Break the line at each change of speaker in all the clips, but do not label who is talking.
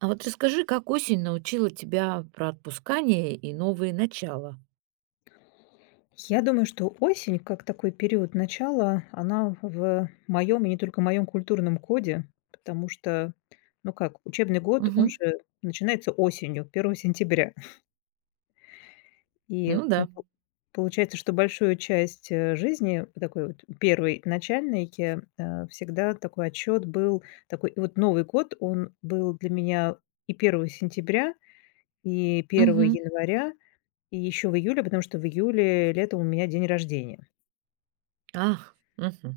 А вот расскажи, как осень научила тебя про отпускание и новые начала?
Я думаю, что осень, как такой период начала, она в моем, и не только моем, культурном коде, потому что, ну как, учебный год, он
Мгм.
же начинается осенью, первого сентября. И
Ну да.
получается, что большую часть жизни, такой вот первый начальный, я, всегда такой отчет был, такой, и вот Новый год, он был для меня и первого сентября, и первого
Мгм.
января, и еще в июле, потому что в июле летом у меня день рождения.
Ах, мгм.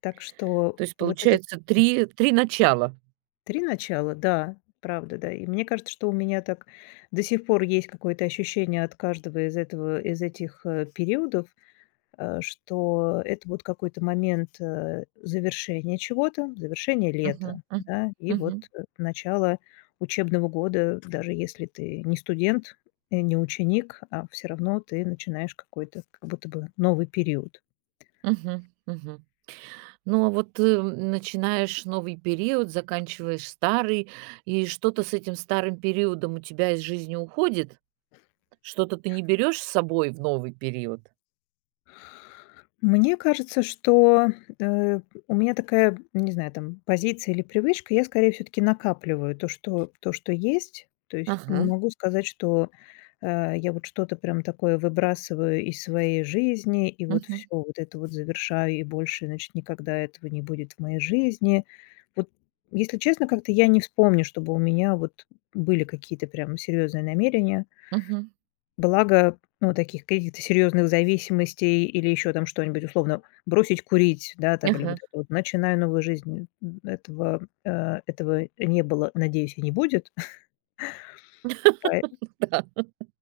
Так что
То есть,
вот это
получается,
да,
три начала.
3 начала, да, правда, да. И мне кажется, что у меня так до сих пор есть какое-то ощущение от каждого из этих, периодов, что это вот какой-то момент, завершения чего-то, завершения
Мгм,
лета,
м.
да, и вот,
Мгм,
начало учебного года, даже если ты не студент, не ученик, а все равно ты начинаешь какой-то как будто бы новый период.
мгм, мгм. Ну, а вот, начинаешь новый период, заканчиваешь старый, и что-то с этим старым периодом у тебя из жизни уходит? Что-то ты не берешь с собой в новый период?
Мне кажется, что, э, у меня такая, не знаю, там, позиция или привычка. Я скорее всё-таки накапливаю то, что есть. То есть не
Ага.
могу сказать, что, я вот что-то прям такое выбрасываю из своей жизни и вот все
Мгм,
вот это вот завершаю, и больше, значит, никогда этого не будет в моей жизни. Вот, если честно, как-то я не вспомню, чтобы у меня вот были какие-то прям серьезные намерения.
мгм.
Благо, ну, таких каких-то серьезных зависимостей или еще там что-нибудь, условно, бросить курить, да, там, или вот
Ага.
это вот "начинаю новую жизнь", этого не было, надеюсь, и не будет. Пое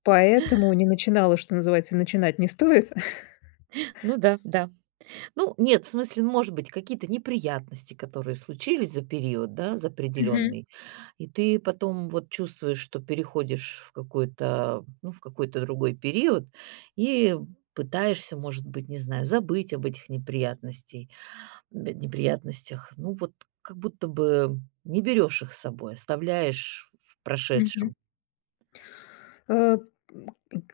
поэтому не начинала, что называется, начинать не стоит.
Ну да, да. Ну, нет, в смысле, может быть, какие-то неприятности, которые случились за период, да, за
Мгм.
определенный, и ты потом вот чувствуешь, что переходишь в какой-то, ну, в какой-то другой период и пытаешься, может быть, не знаю, забыть об этих неприятностях. Ну, вот как будто бы не берешь их с собой, оставляешь в
Мгм.
прошедшем.
Э,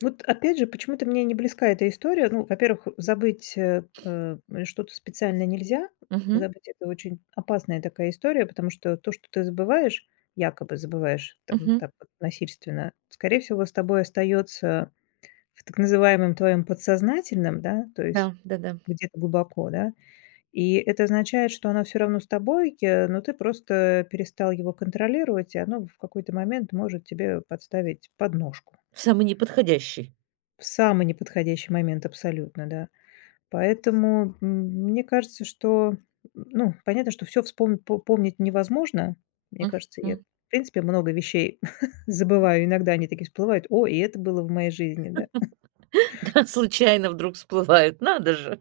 вот опять же, почему-то мне не близка эта история. Ну, во-первых, забыть, что-то специально нельзя.
Мгм.
Забыть — это очень опасная такая история, потому что то, что ты забываешь, якобы забываешь там
Мгм.
так вот насильственно, скорее всего, с тобой остается в так называемом твоем подсознательном, да, то есть
Да, да, да.
где-то глубоко, да. И это означает, что оно все равно с тобой, но ты просто перестал его контролировать, и оно в какой-то момент может тебе подставить подножку.
В самый неподходящий.
В самый неподходящий момент абсолютно, да. Поэтому, мне кажется, что, ну, понятно, что все вспом помнить невозможно. Мне кажется, я, в
Мгм.
принципе, много вещей забываю. Иногда они такие всплывают: "О, и это было в моей жизни", да.
Да, случайно вдруг всплывают. Надо же,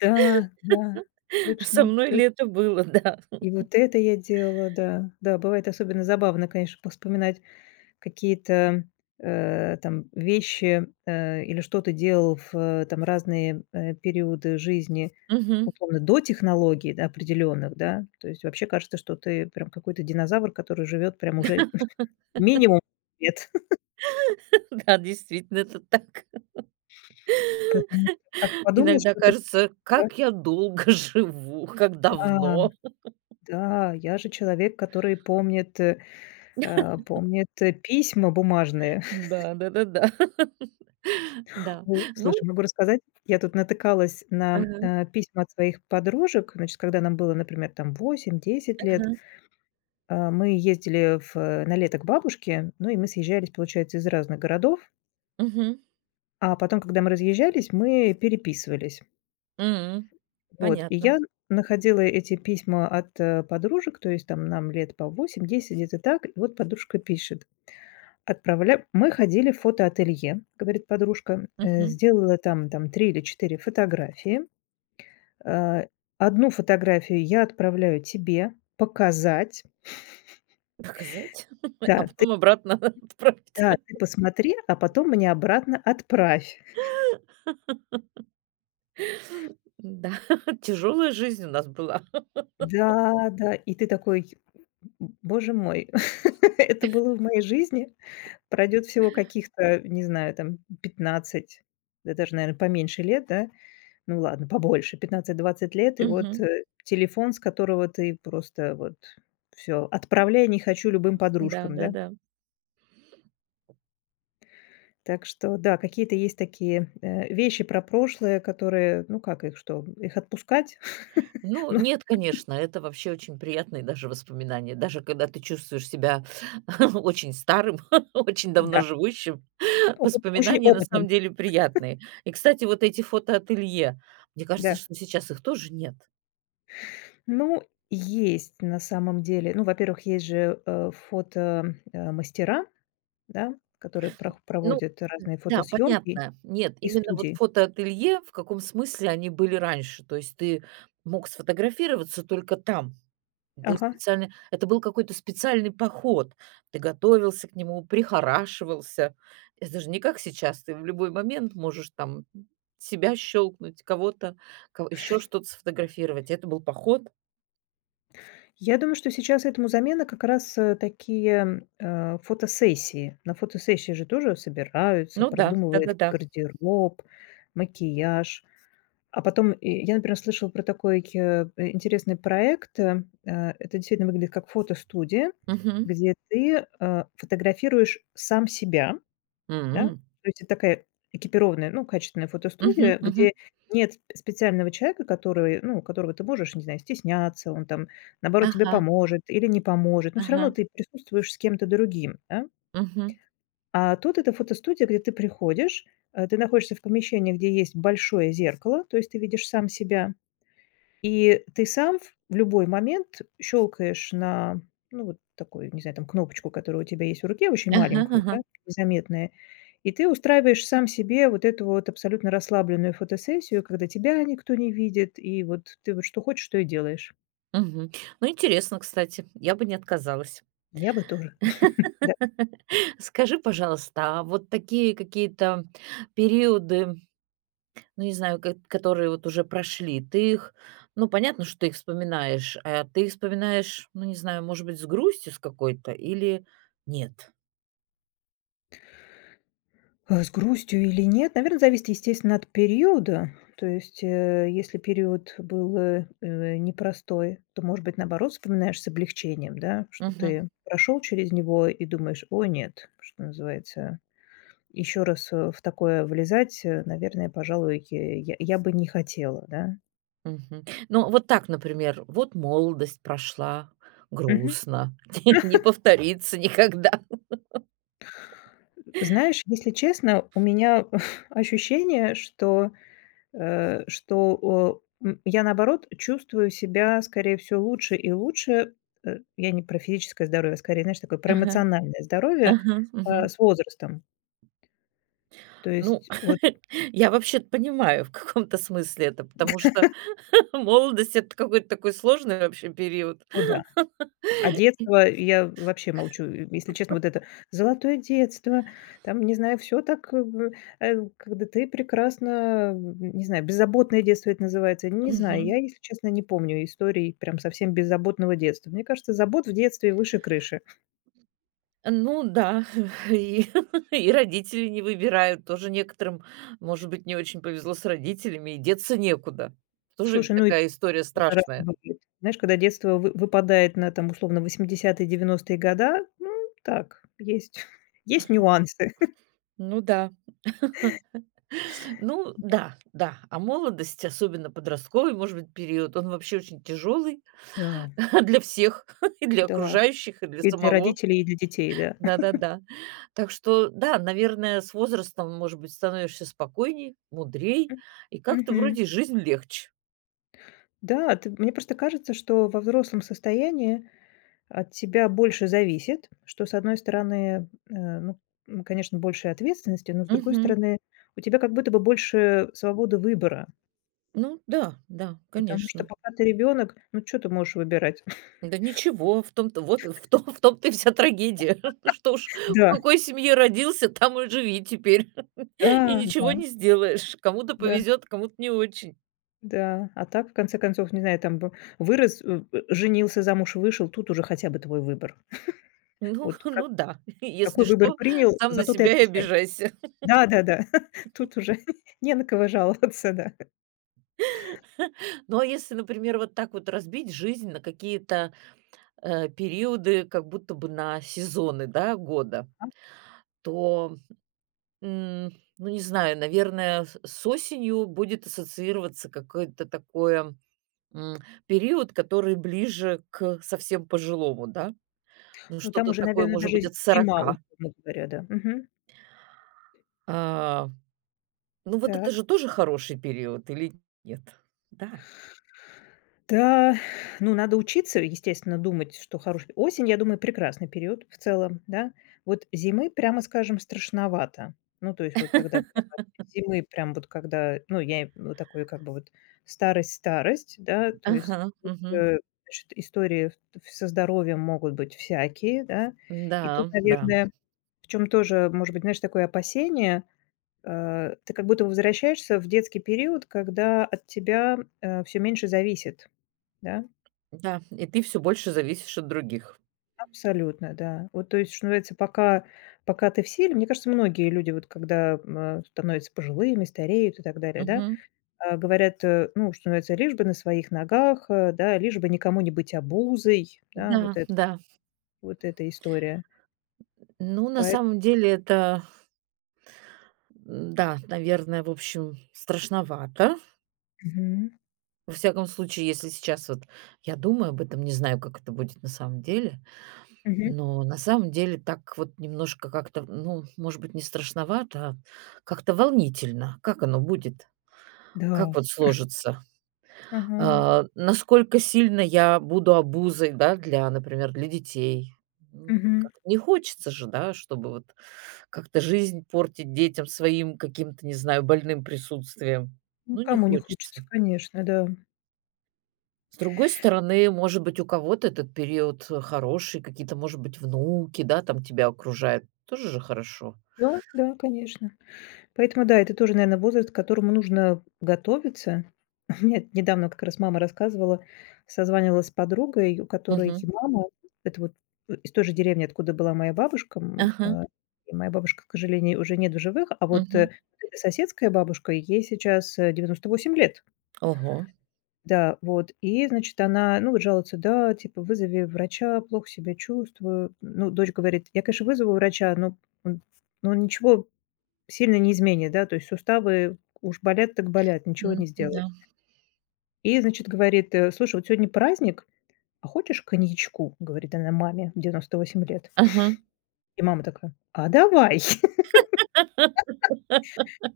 Да, да,
со
точно,
мной
точно.
лето было, да.
И вот это я делала, да. Да, бывает особенно забавно, конечно, вспоминать. Какие-то, там вещи, или что ты делал в, там разные, периоды жизни,
Мгм.
условно, до технологий, да, определенных, да? То есть вообще кажется, что ты прям какой-то динозавр, который живет прям уже минимум лет.
Да, действительно, это так.
Потому что как подумаешь,
Иногда
что ты
кажется, как я долго живу, как
да,
давно.
да, я же человек, который помнит письма бумажные.
Да, да-да-да. Да. Да. Да.
Ой, слушай,
Ну
могу рассказать. Я тут натыкалась на,
ага,
письма от своих подружек. Значит, когда нам было, например, там 8–10 лет,
ага.
а, мы ездили на лето к бабушке, ну, и мы съезжались, получается, из разных городов.
Мгм.
А потом, когда мы разъезжались, мы переписывались.
М.
Вот, и
Понятно.
я находила эти письма от, подружек, то есть там нам лет по 8–10, где-то так. И вот подружка пишет: "Отправля мы ходили в фотоателье, говорит подружка,
Мгм.
сделала там 3 или 4 фотографии, Э, 1 фотографию я отправляю тебе показать.
Показать, а
Да, ты
потом обратно отправить.
да, ты посмотри, а потом мне обратно отправь.
Да, тяжелая жизнь у нас была.
Да, да. И ты такой: "М, боже мой, это было в моей жизни". Пройдет всего каких-то, не знаю, там 15, да даже, наверное поменьше лет, да? Ну ладно, побольше, 15–20 лет, и вот,
Мгм.
телефон, с которого ты просто вот все "Отправляй, не хочу", любым подружкам, да?
Да-да-да.
Так что да, какие-то есть такие, вещи про прошлое, которые, ну, как их что, их отпускать?
Ну,
Ну
нет, конечно, это вообще очень приятные даже воспоминания. Даже когда ты чувствуешь себя очень старым, очень давно
да,
живущим,
опыт очень
воспоминания на
опытным,
самом деле приятные. И, кстати, вот эти фотоателье, мне кажется,
да.
что сейчас их тоже нет.
Ну, есть на самом деле. Ну, во-первых, есть же, фото, мастера, да, которые прох
Ну,
проводят разные
да,
фотосъемки
понятно. Нет,
и
именно вот
студии.
фотоателье, в каком смысле они были раньше. То есть ты мог сфотографироваться только там. Да и
Ага.
специально это был какой-то специальный поход. Ты готовился к нему, прихорашивался. Это же не как сейчас. Ты в любой момент можешь там себя щелкнуть, кого-то, еще что-то сфотографировать. Это был поход.
Я думаю, что сейчас этому замена как раз, такие, фотосессии. На фотосессии же тоже собираются,
Ну да,
продумывают
да-да-да.
гардероб, макияж. А потом, и я, например, слышала про такой, интересный проект. Это действительно выглядит как фотостудия,
Мгм.
где ты, фотографируешь сам себя, да.
М.
То есть это такая экипированная, ну, качественная фотостудия,
Мгм, мгм.
где нет специального человека, который, ну, которого ты можешь, не знаю, стесняться, он там, наоборот, тебе
Ага,
поможет или не поможет, но все
ага.
равно ты присутствуешь с кем-то другим, да.
Мгм.
А тут это фотостудия, где ты приходишь, ты находишься в помещении, где есть большое зеркало, то есть ты видишь сам себя. И ты сам в любой момент щелкаешь на, ну, вот такую, не знаю, там кнопочку, которая у тебя есть в руке, очень
Ага,
маленькую, да,
ага.
незаметная. И ты устраиваешь сам себе вот эту вот абсолютно расслабленную фотосессию, когда тебя никто не видит, и вот ты вот что хочешь, что и делаешь.
Мгм. Ну, интересно, кстати, я бы не отказалась.
Я бы тоже.
Скажи, пожалуйста, а вот такие какие-то периоды. Ну, не знаю, которые вот уже прошли. Ты их ну, понятно, что ты их вспоминаешь, а ты их вспоминаешь, ну, не знаю, может быть, с грустью с какой-то или нет?
С грустью или нет? Наверное, зависит, естественно, от периода. То есть, если период был, непростой, то, может быть, наоборот, вспоминаешь с облегчением, да, что
Мгм,
ты прошел через него и думаешь: "О нет", что называется, еще раз, в такое влезать, наверное, пожалуй, я бы не хотела, да.
мгм. Ну, вот так, например: "Вот молодость прошла
Мгм.
грустно, не повторится никогда".
Знаешь, если честно, у меня ощущение, что я, наоборот, чувствую себя, скорее всего, лучше и лучше. Я не про физическое здоровье, а скорее, знаешь, такое про
Ага,
эмоциональное здоровье,
ага, мгм.
с возрастом. То
Ну,
есть вот,
я вообще понимаю в каком-то смысле это, потому что молодость- это какой-то такой сложный вообще период.
о да. А детство я вообще молчу. И, если честно, вот это золотое детство, там, не знаю, все так, когда ты прекрасно, не знаю, беззаботное детство это называется. Не знаю, я, если честно, не помню истории прям совсем беззаботного детства. Мне кажется, забот в детстве выше крыши.
Ну да, и и родители не выбирают. Тоже некоторым, может быть, не очень повезло с родителями, и деться некуда. Тоже ведь
Слушай, ну и
такая история
разный
страшная.
бывает. Знаешь, когда детство вы выпадает на, там, условно, 80-е девяностые года, ну, так, есть есть нюансы.
Ну да. Ну да, да. А молодость, особенно подростковый, может быть, период, он вообще очень тяжелый
Да,
для всех, и для
да.
окружающих, и для
И для
самого.
родителей, и для детей, да.
Да-да-да. Так что, да, наверное, с возрастом, может быть, становишься спокойней, мудрей, и как-то
Мгм.
вроде жизнь легче.
Да, ты мне просто кажется, что во взрослом состоянии от тебя больше зависит, что, с одной стороны, ну, конечно, больше ответственности, но, с другой
Мгм.
стороны, у тебя как будто бы больше свободы выбора,
Ну да, да,
потому что
конечно.
пока ты ребенок, ну, что ты можешь выбирать?
Да ничего, в том-то вот в том в том-то и вся трагедия. Ну что уж в
Да.
какой семье родился, там и живи теперь, и
Да, да,
ничего не сделаешь. Кому-то
да,
повезет, кому-то не очень.
да. А так, в конце концов, не знаю, там бы вырос, женился, замуж вышел, тут уже хотя бы твой выбор.
Ну
Вот как
ну да, если
какой выбор
что,
принял,
сам
за
на
тот и
себя и
отвечай.
обижайся.
Да-да-да, тут уже не на кого жаловаться, да.
Ну, а если, например, вот так вот разбить жизнь на какие-то, периоды, как будто бы на сезоны, да, года,
А,
то М, ну, не знаю, наверное, с осенью будет ассоциироваться какой-то такое, период, который ближе к совсем пожилому, да. Ну,
ну, там
что-то
уже,
такое,
наверное,
может
даже
быть,
з
от
зима,
сорока.
условно говоря, да. Мгм.
А, ну, вот это
Так.
же тоже хороший период или нет? Да.
Да, ну, надо учиться, естественно, думать, что хороший. Осень, я думаю, прекрасный период в целом, да. Вот зимы, прямо скажем, страшновато. Ну, то есть вот когда прямо зимы, прям вот когда, ну, я, вот такой как бы вот старость-старость, да, то есть
Ага,
тут,
мгм.
значит, истории со здоровьем могут быть всякие, да. И тут,
Да, да,
наверное, в чем тоже, может быть, знаешь, такое опасение, ты как будто возвращаешься в детский период, когда от тебя все меньше зависит, да.
да. И ты все больше зависишь от других.
Абсолютно, да. Вот, то есть, что называется, пока, пока ты в силе, мне кажется, многие люди, вот когда становятся пожилыми, стареют и так далее, да,
Мгм.
говорят, ну, что называется, лишь бы на своих ногах, да, лишь бы никому не быть обузой, да, вот
Да,
это,
да.
вот эта история.
Ну, на
Поэт-
самом деле это, да, наверное, в общем, страшновато. Во всяком случае, если сейчас вот я думаю об этом, не знаю, как это будет на самом деле, но на самом деле так вот немножко как-то, ну, может быть, не страшновато, а как-то волнительно. Как оно будет?
Да.
Как вот сложится?
Ага.
А, насколько сильно я буду обузой, да, для, например, для детей?
Мгм.
Как-то не хочется же, да, чтобы вот как-то жизнь портить детям своим каким-то, не знаю, больным присутствием.
Ну,
Ну, не
кому не хочется,
хочется.
конечно, да.
С другой стороны, может быть, у кого-то этот период, хороший, какие-то, может быть, внуки, да, там тебя окружают. Тоже же хорошо.
Да, да, конечно. Поэтому да, это тоже, наверное, возраст, к которому нужно готовиться. У меня недавно как раз мама рассказывала, созванивалась с подругой, у которой
Мгм.
мама, это вот из той же деревни, откуда была моя бабушка,
Ага.
и моя бабушка, к сожалению, уже нет в живых, а вот,
Мгм.
эта соседская бабушка, ей сейчас, 98 лет.
Ого.
Да, вот, и, значит, она, ну, вот жалуется: "Да, типа, вызови врача, плохо себя чувствую". Ну, дочь говорит: "Я, конечно, вызову врача, он но он ничего сильно не изменит, да, то есть суставы уж болят так болят, ничего
М,
не
да.
сделаешь. И, значит, говорит: "Слушай, вот сегодня праздник, а хочешь коньячку?" Говорит она маме 98 лет.
Ага.
И мама такая: "А давай!"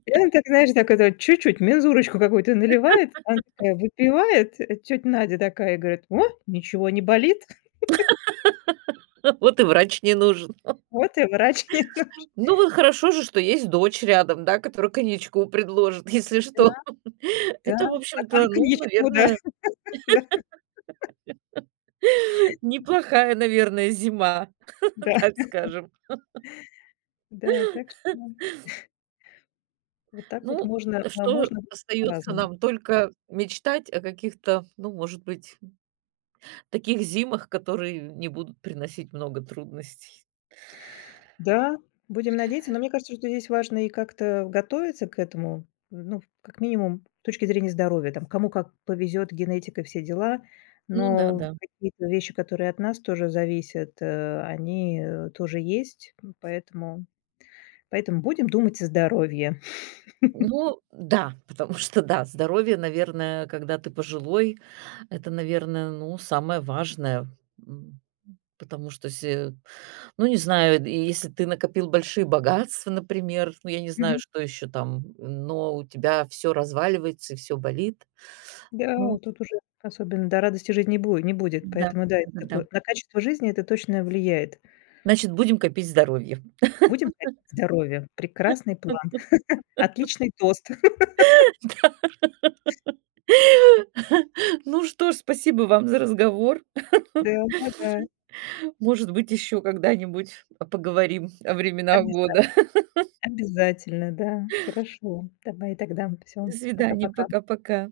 И она так, знаешь, так это чуть-чуть мензурочку какую-то наливает, она такая выпивает, Тетя Надя такая говорит: "О, ничего не болит,
Вот и врач не нужен.
вот и врач не нужен".
Ну, вот хорошо же, что есть дочь рядом, да, которая коньячку предложит, если что.
Да,
Это, в
стакан
общем-то, ну,
коньячку, да,
наверное,
да,
неплохая, наверное, зима,
да,
так скажем.
да. Так что ну, вот так вот
Ну,
можно, а,
что
можно
остается
по-разному.
нам? Только мечтать о каких-то, ну, может быть, таких зимах, которые не будут приносить много трудностей.
Да, будем надеяться. Но мне кажется, что здесь важно и как-то готовиться к этому, ну, как минимум, с точки зрения здоровья, там, кому как повезет, генетика, все дела.
Ну да,
Но
да.
какие-то вещи, которые от нас тоже зависят, они тоже есть. Поэтому будем думать о здоровье.
Ну да, потому что да, здоровье, наверное, когда ты пожилой, это, наверное, ну, самое важное. М, потому что се ну, не знаю, и если ты накопил большие богатства, например, ну, я не знаю,
Мгм.
что еще там, но у тебя все разваливается и все болит.
Да,
Ну
тут уже особенно до радости жизни не будет, не будет.
да,
Поэтому да, это такое,
да-да-да.
на качество жизни это точно влияет.
Значит, будем копить здоровье.
Будем хотеть здоровья. Прекрасный план. Отличный тост.
Ну что ж, спасибо вам за разговор.
Да, да. Да.
Может быть, еще когда-нибудь, поговорим о временах года.
Обязательно. Обязательно, да. Хорошо. Давай тогда.
До
Всё.
свидания,
Пока-пока.
пока-пока.